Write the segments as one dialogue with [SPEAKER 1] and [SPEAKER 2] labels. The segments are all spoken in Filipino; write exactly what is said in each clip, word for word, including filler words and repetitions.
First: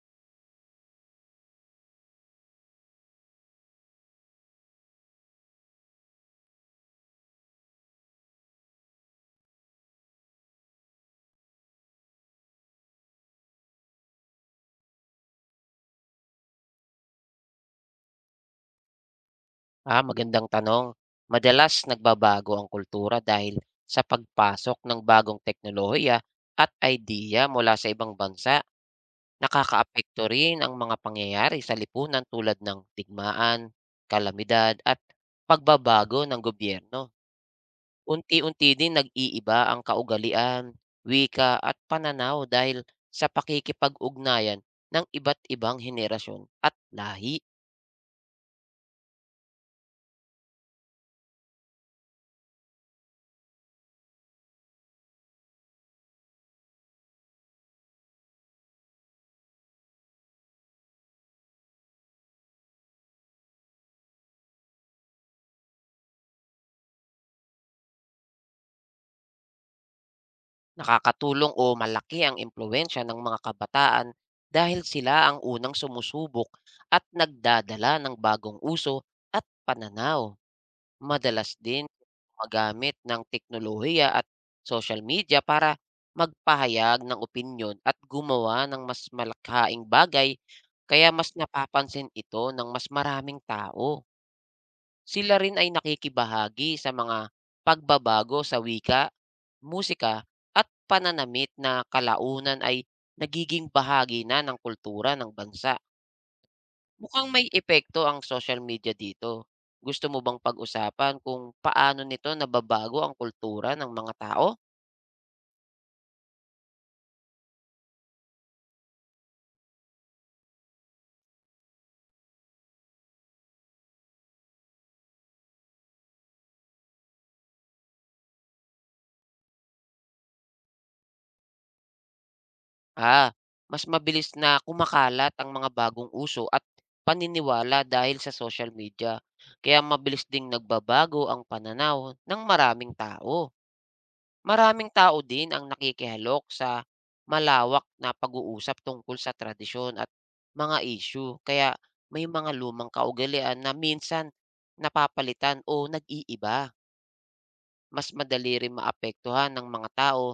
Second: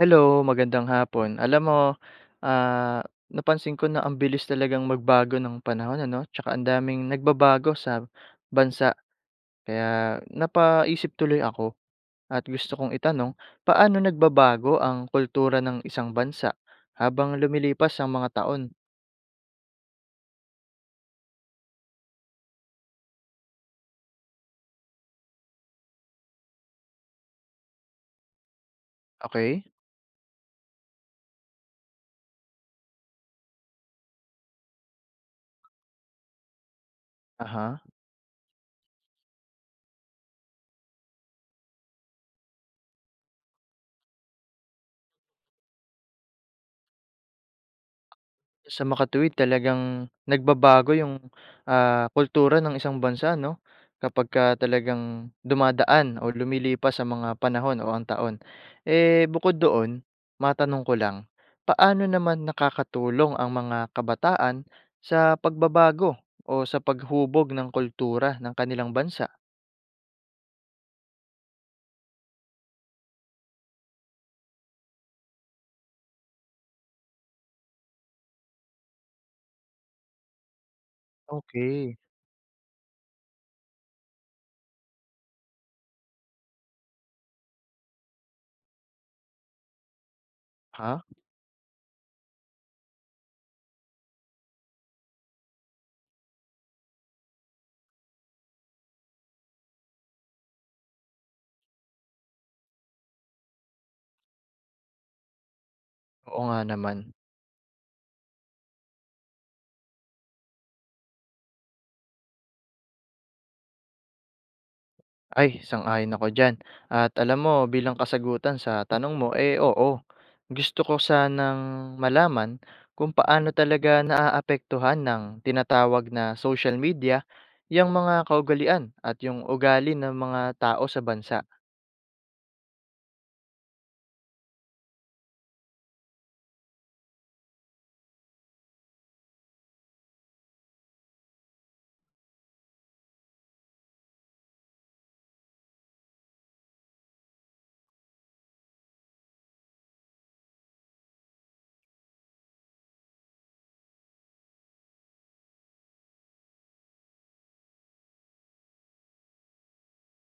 [SPEAKER 1] Hello, magandang hapon. Alam mo, ah, napansin ko na ang bilis talagang magbago ng panahon ano, tsaka ang daming nagbabago sa bansa. Kaya napaisip tuloy ako at gusto kong itanong, paano nagbabago ang kultura ng isang bansa habang lumilipas ang mga taon?
[SPEAKER 2] Ah, magandang tanong. Madalas nagbabago ang kultura dahil sa pagpasok ng bagong teknolohiya at idea mula sa ibang bansa.
[SPEAKER 1] Okay?
[SPEAKER 2] Nakakaapekto rin ang mga pangyayari sa lipunan tulad ng digmaan, kalamidad at pagbabago ng gobyerno.
[SPEAKER 1] Aha.
[SPEAKER 2] Unti-unti din nag-iiba ang kaugalian, wika at pananaw dahil sa pakikipag-ugnayan ng iba't ibang henerasyon at lahi.
[SPEAKER 1] Sa makatuwid talagang nagbabago yung, ah, kultura ng isang bansa 'no, kapagka talagang dumadaan o lumilipas sa mga panahon o ang taon. Eh, bukod doon, matanong ko lang, paano naman nakakatulong ang mga kabataan sa pagbabago o sa paghubog ng kultura ng kanilang bansa?
[SPEAKER 2] Nakakatulong o malaki ang impluwensya ng mga kabataan dahil sila ang unang sumusubok at nagdadala ng bagong uso at pananaw. Madalas din
[SPEAKER 1] Okay?
[SPEAKER 2] magamit ng teknolohiya at social media para magpahayag ng opinyon at gumawa ng mas malakhaing bagay,
[SPEAKER 1] Ha?
[SPEAKER 2] kaya mas napapansin ito ng mas maraming tao. Sila rin ay nakikibahagi sa mga pagbabago sa wika, musika at pananamit na kalaunan ay nagiging bahagi na ng kultura ng bansa.
[SPEAKER 1] Oo nga naman.
[SPEAKER 2] Mukhang may epekto ang social media dito. Gusto mo bang pag-usapan kung paano nito nababago ang kultura ng mga tao?
[SPEAKER 1] Ay, sang-ayon ako diyan. At alam mo bilang kasagutan sa tanong mo, eh, oo. Gusto ko sanang malaman kung paano talaga naaapektuhan ng tinatawag na social media yung mga kaugalian at yung ugali ng mga tao sa bansa.
[SPEAKER 2] Ah, Mas mabilis na kumakalat ang mga bagong uso at paniniwala dahil sa social media. Kaya mabilis ding nagbabago ang pananaw ng maraming tao. Maraming tao din ang nakikihalok sa malawak na pag-uusap tungkol sa tradisyon at mga issue, kaya may mga lumang kaugalian na minsan napapalitan o nag-iiba. Mas madali rin maapektuhan ng mga tao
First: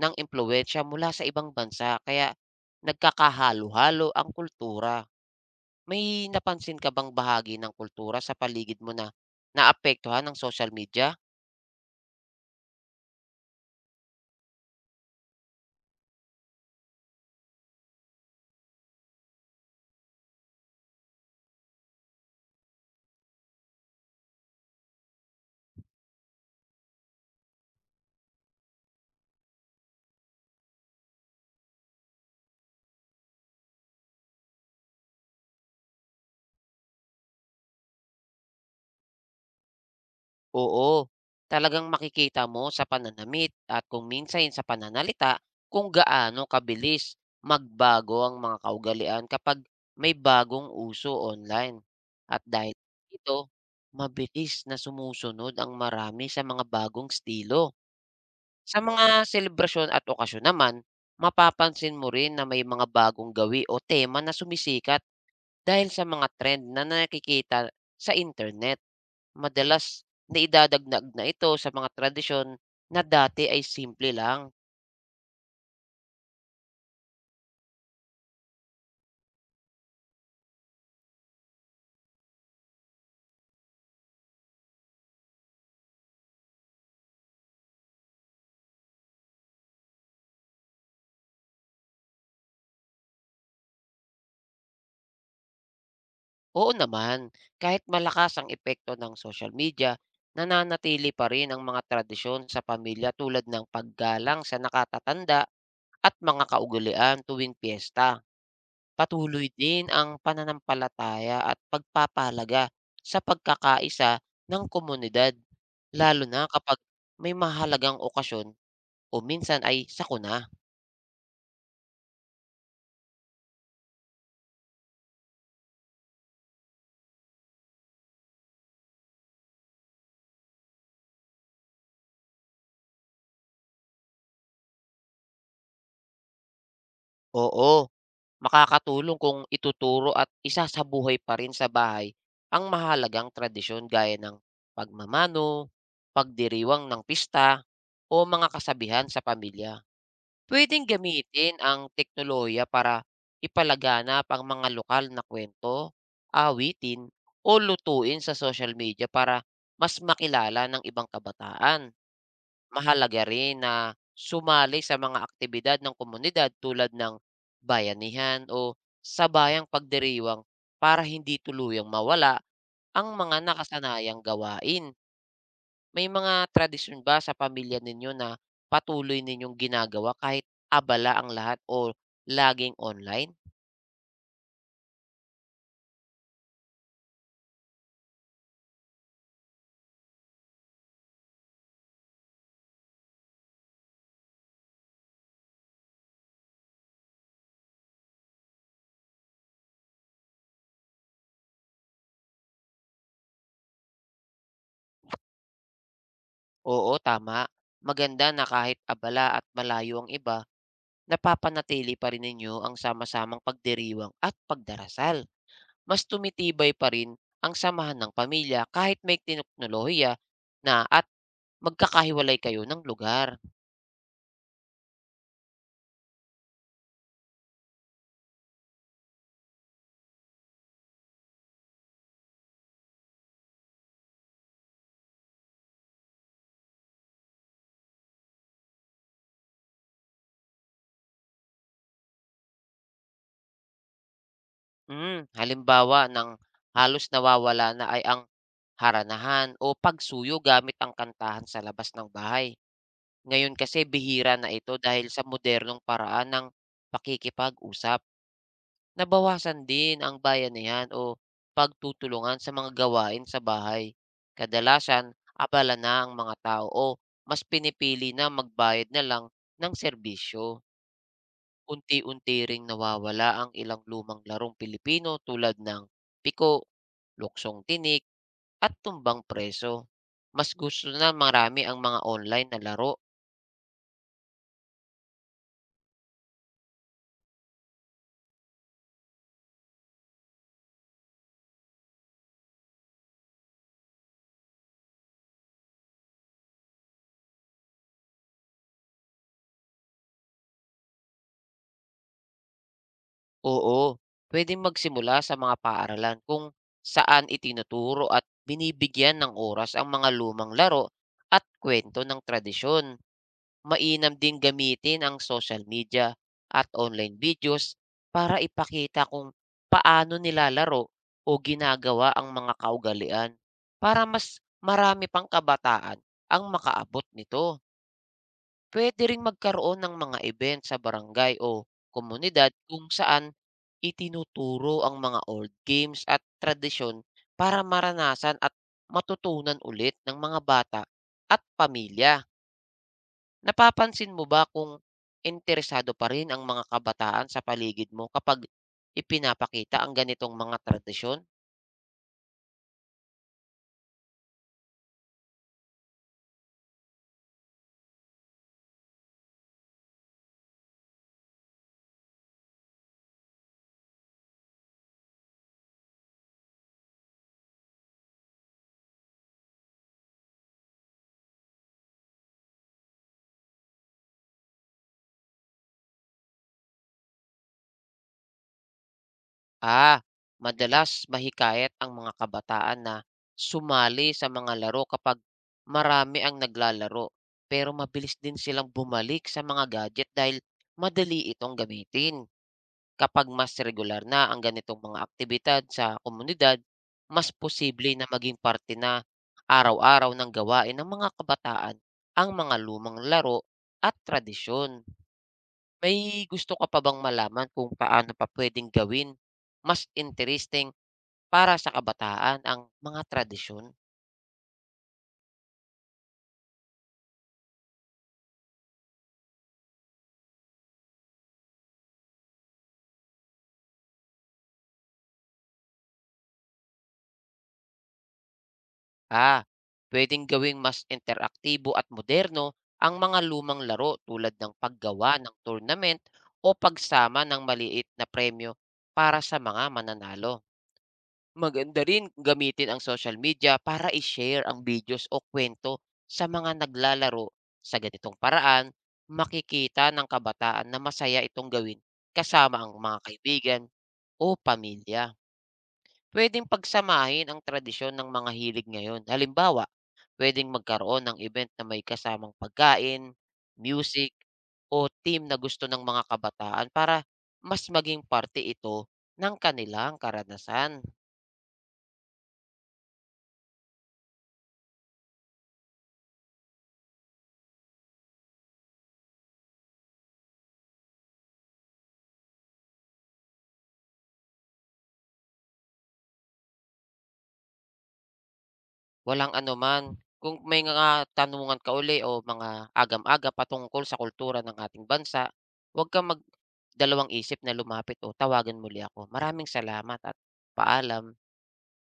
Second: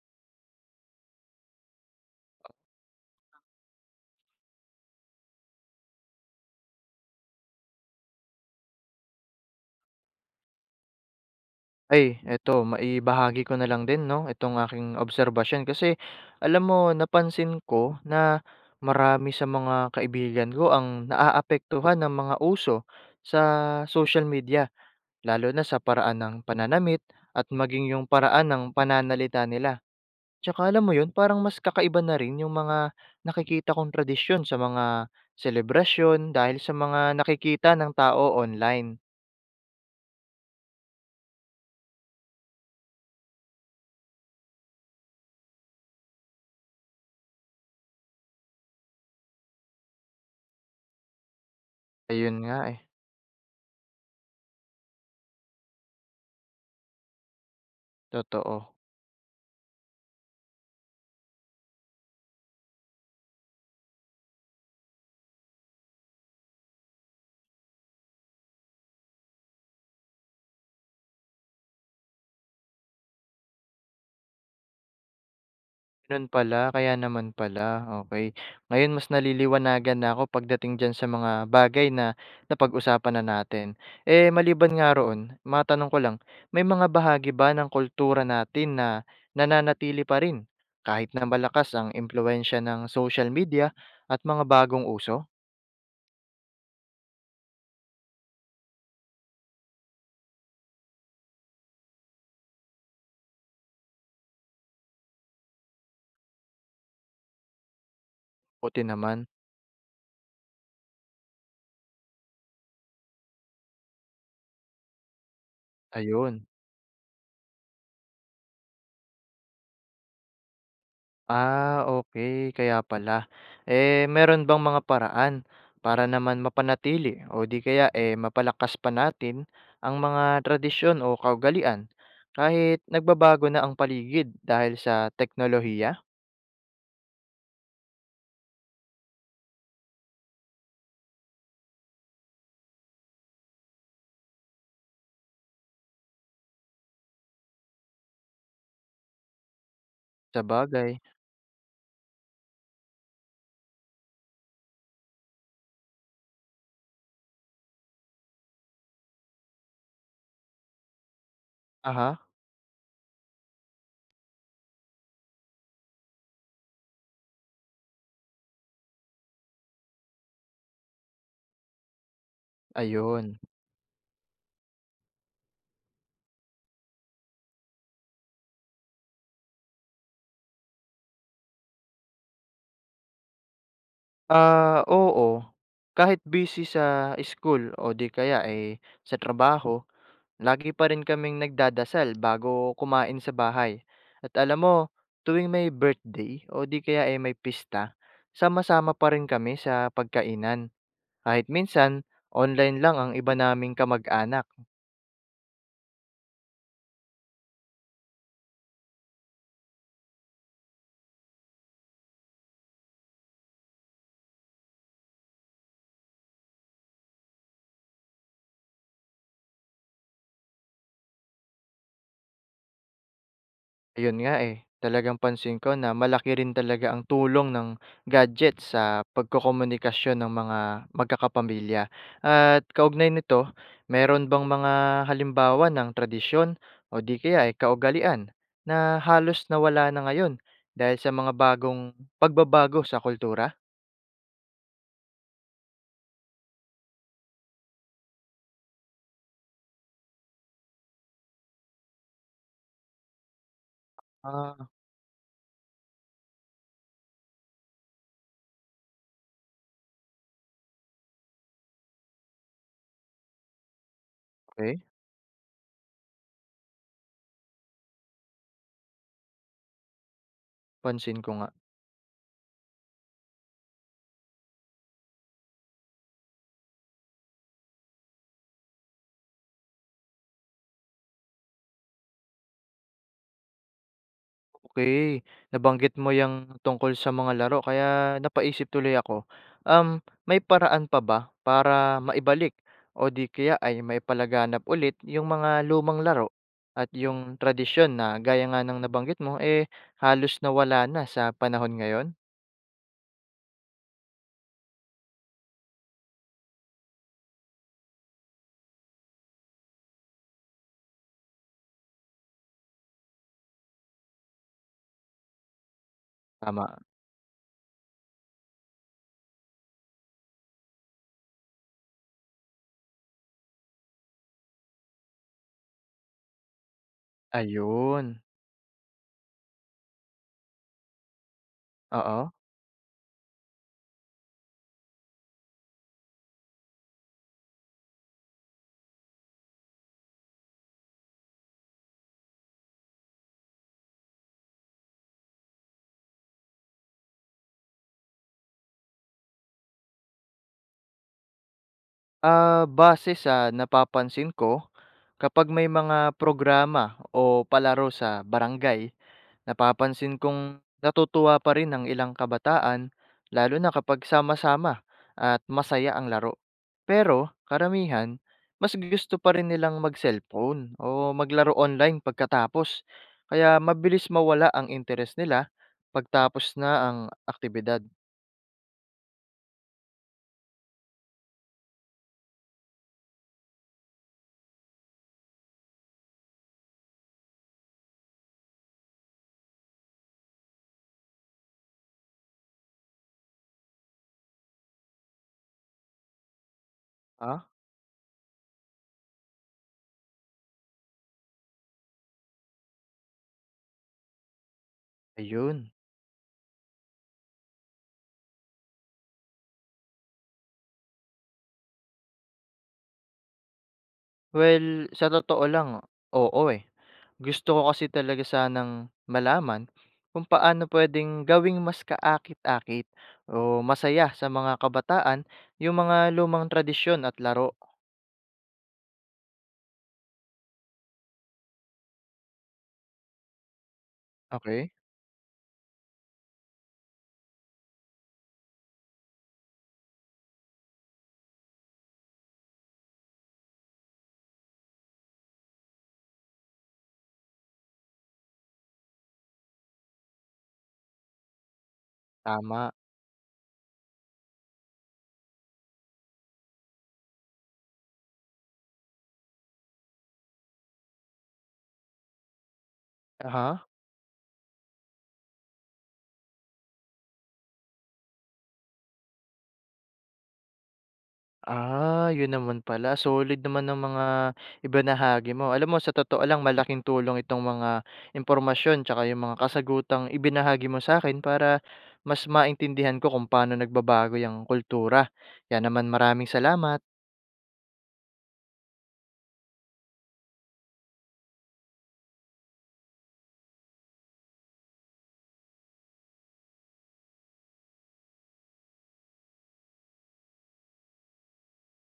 [SPEAKER 2] ng impluwensya mula sa ibang bansa, kaya nagkakahalo-halo ang kultura. May napansin ka bang bahagi ng kultura sa paligid mo na naapektuhan ng social media?
[SPEAKER 1] Ay, eto maibahagi ko na lang din 'no, itong aking obserbasyon kasi alam mo napansin ko na marami sa mga kaibigan ko ang naaapektuhan ng mga uso sa social media. Lalo na sa paraan ng pananamit at maging yung paraan ng pananalita nila. Tsaka alam mo yun, parang mas kakaiba na rin yung mga nakikita kong tradisyon sa mga selebrasyon dahil sa mga nakikita ng tao online.
[SPEAKER 2] Oo, talagang makikita mo sa pananamit at kung minsan sa pananalita kung gaano kabilis magbago ang mga kaugalian kapag may bagong uso online.
[SPEAKER 1] Ayun
[SPEAKER 2] At
[SPEAKER 1] nga
[SPEAKER 2] dahil
[SPEAKER 1] eh,
[SPEAKER 2] dito, mabilis na sumusunod ang marami sa mga bagong estilo.
[SPEAKER 1] totoo.
[SPEAKER 2] Sa mga selebrasyon at okasyon naman, mapapansin mo rin na may mga bagong gawi o tema na sumisikat dahil sa mga trend na nakikita sa internet. Madalas naidadagnag na ito sa mga tradisyon na dati ay simple lang.
[SPEAKER 1] Gano'n pala, kaya naman pala, okay. Ngayon mas naliliwanagan na ako pagdating diyan sa mga bagay na napag-usapan na natin. Eh, maliban nga roon, matanong ko lang, may mga bahagi ba ng kultura natin na nananatili pa rin kahit na malakas ang impluwensya ng social media at mga bagong uso?
[SPEAKER 2] Oo naman, kahit malakas ang epekto ng social media, nananatili pa rin ang mga tradisyon sa pamilya tulad ng paggalang sa nakatatanda at mga kaugalian tuwing piyesta.
[SPEAKER 1] Buti naman,
[SPEAKER 2] Patuloy din ang pananampalataya at pagpapahalaga sa pagkakaisa ng komunidad, lalo na
[SPEAKER 1] ayun.
[SPEAKER 2] kapag may mahalagang okasyon o minsan ay sakuna.
[SPEAKER 1] Ah, okay, kaya pala. Eh, meron bang mga paraan para naman mapanatili o di kaya, eh, mapalakas pa natin ang mga tradisyon o kaugalian kahit nagbabago na ang paligid dahil sa teknolohiya?
[SPEAKER 2] Oo, makakatulong kung ituturo at isasabuhay pa rin sa bahay ang mahalagang tradisyon gaya ng pagmamano, pagdiriwang ng pista, o mga kasabihan sa pamilya.
[SPEAKER 1] Sa
[SPEAKER 2] Puwedeng
[SPEAKER 1] bagay.
[SPEAKER 2] gamitin ang teknolohiya para ipalaganap ang mga lokal na kwento, awitin, o lutuin sa social media para mas makilala ng ibang kabataan.
[SPEAKER 1] Aha.
[SPEAKER 2] Mahalaga rin na sumali sa mga aktibidad ng komunidad tulad ng bayanihan o sabayang pagdiriwang para hindi tuluyang mawala ang mga
[SPEAKER 1] Ayun.
[SPEAKER 2] nakasanayang gawain. May mga tradisyon ba sa pamilya ninyo na patuloy ninyong ginagawa kahit abala ang lahat o laging online?
[SPEAKER 1] Ah, oo, kahit busy sa school o di kaya, eh, sa trabaho. Lagi pa rin kaming nagdadasal bago kumain sa bahay. At alam mo, tuwing may birthday o di kaya ay may pista, sama-sama pa rin kami sa pagkainan. Kahit minsan, online lang ang iba naming kamag-anak.
[SPEAKER 2] Oo, tama. Maganda na kahit abala at malayo ang iba, napapanatili pa rin ninyo ang sama-samang pagdiriwang at pagdarasal. Mas tumitibay pa rin ang samahan ng pamilya kahit may teknolohiya na at magkakahiwalay kayo ng lugar.
[SPEAKER 1] Ayun nga, eh, talagang pansin ko na malaki rin talaga ang tulong ng gadget sa pagkokomunikasyon ng mga magkakapamilya. At kaugnay nito, meron bang mga halimbawa ng tradisyon o di kaya ay kaugalian na halos nawala na ngayon dahil sa mga bagong pagbabago sa kultura?
[SPEAKER 2] Hmm, halimbawa ng halos nawawala na ay ang haranahan o pagsuyo gamit ang kantahan sa labas ng bahay. Ngayon kasi bihira na
[SPEAKER 1] Ah,
[SPEAKER 2] ito dahil sa modernong paraan ng pakikipag-usap. Nabawasan din ang bayanihan o pagtutulungan sa mga gawain sa bahay.
[SPEAKER 1] okay.
[SPEAKER 2] Kadalasan, abala na ang mga tao o mas pinipili na magbayad na lang ng serbisyo.
[SPEAKER 1] Pansin ko nga.
[SPEAKER 2] Unti-unti ring nawawala ang ilang lumang larong Pilipino tulad ng piko, luksong tinik, at tumbang preso. Mas gusto na marami ang mga online na laro.
[SPEAKER 1] Okay, nabanggit mo yung tungkol sa mga laro kaya napaisip tuloy ako. Um, may paraan pa ba para maibalik o di kaya ay maipalaganap ulit yung mga lumang laro at yung tradisyon na gaya nga ng nabanggit mo, eh, halos nawala na sa panahon ngayon?
[SPEAKER 2] Oo, puwedeng magsimula sa mga paaralan kung saan itinuturo at binibigyan ng oras ang mga lumang laro at kwento ng tradisyon. Mainam din gamitin ang social media at
[SPEAKER 1] Tama,
[SPEAKER 2] online videos para ipakita kung paano nilalaro o ginagawa ang mga kaugalian para mas marami pang kabataan ang makaabot nito.
[SPEAKER 1] ayun,
[SPEAKER 2] Puwede ring magkaroon ng mga event sa barangay o
[SPEAKER 1] oo.
[SPEAKER 2] komunidad kung saan itinuturo ang mga old games at tradisyon para maranasan at matutunan ulit ng mga bata at pamilya. Napapansin mo ba kung interesado pa rin ang mga kabataan sa paligid mo kapag ipinapakita ang ganitong mga tradisyon?
[SPEAKER 1] Ah, base sa napapansin ko, kapag may mga programa o palaro sa barangay. Napapansin kong natutuwa pa rin ang ilang kabataan, lalo na kapag sama-sama at masaya ang laro. Pero karamihan, mas gusto pa rin nilang mag-cellphone o maglaro online pagkatapos. Kaya mabilis mawala ang interes nila pagtapos na ang aktibidad.
[SPEAKER 2] Ah, Madalas mahikayat ang mga kabataan na sumali sa mga laro kapag marami ang naglalaro. Pero mabilis din silang bumalik sa mga gadget dahil madali itong gamitin. Kapag mas regular na ang ganitong mga aktibidad sa komunidad, mas
[SPEAKER 1] Ah,
[SPEAKER 2] posible na maging parte na araw-araw ng gawain ng mga kabataan ang mga lumang laro at tradisyon.
[SPEAKER 1] ayun.
[SPEAKER 2] May gusto ka pa bang malaman kung paano pa puwedeng gawin mas interesting para sa kabataan ang mga tradisyon?
[SPEAKER 1] Well, sa totoo lang, oo eh. Gusto ko kasi talaga sanang malaman kung paano pwedeng gawing mas kaakit-akit o masaya sa mga kabataan yung mga lumang tradisyon at laro.
[SPEAKER 2] Ah, Puwedeng gawing mas interaktibo at moderno ang mga lumang laro tulad ng
[SPEAKER 1] Okay.
[SPEAKER 2] paggawa ng tournament o pagsama ng maliit na premyo para sa mga mananalo. Maganda rin gamitin ang social media para i-share ang videos o kwento sa mga naglalaro. Sa ganitong paraan, makikita ng kabataan na masaya itong gawin kasama
[SPEAKER 1] Tama.
[SPEAKER 2] ang mga kaibigan o pamilya. Pwedeng pagsamahin ang tradisyon ng mga hilig ngayon. Halimbawa, pwedeng magkaroon ng event na may kasamang pagkain,
[SPEAKER 1] Aha.
[SPEAKER 2] music, o team na gusto ng mga kabataan para mas maging parte ito ng kanilang karanasan.
[SPEAKER 1] Ah, yun naman pala. Solid naman ang mga ibinahagi mo. Alam mo sa totoo lang malaking tulong itong mga impormasyon tsaka yung mga kasagutang ibinahagi mo sa akin para mas maintindihan ko kung paano nagbabago yung kultura. Yan naman, maraming salamat.
[SPEAKER 2] Walang anuman. Kung may mga tanungan ka uli o mga agam-aga patungkol sa kultura ng ating bansa, huwag kang magdalawang isip na lumapit o tawagan muli ako. Maraming salamat at paalam.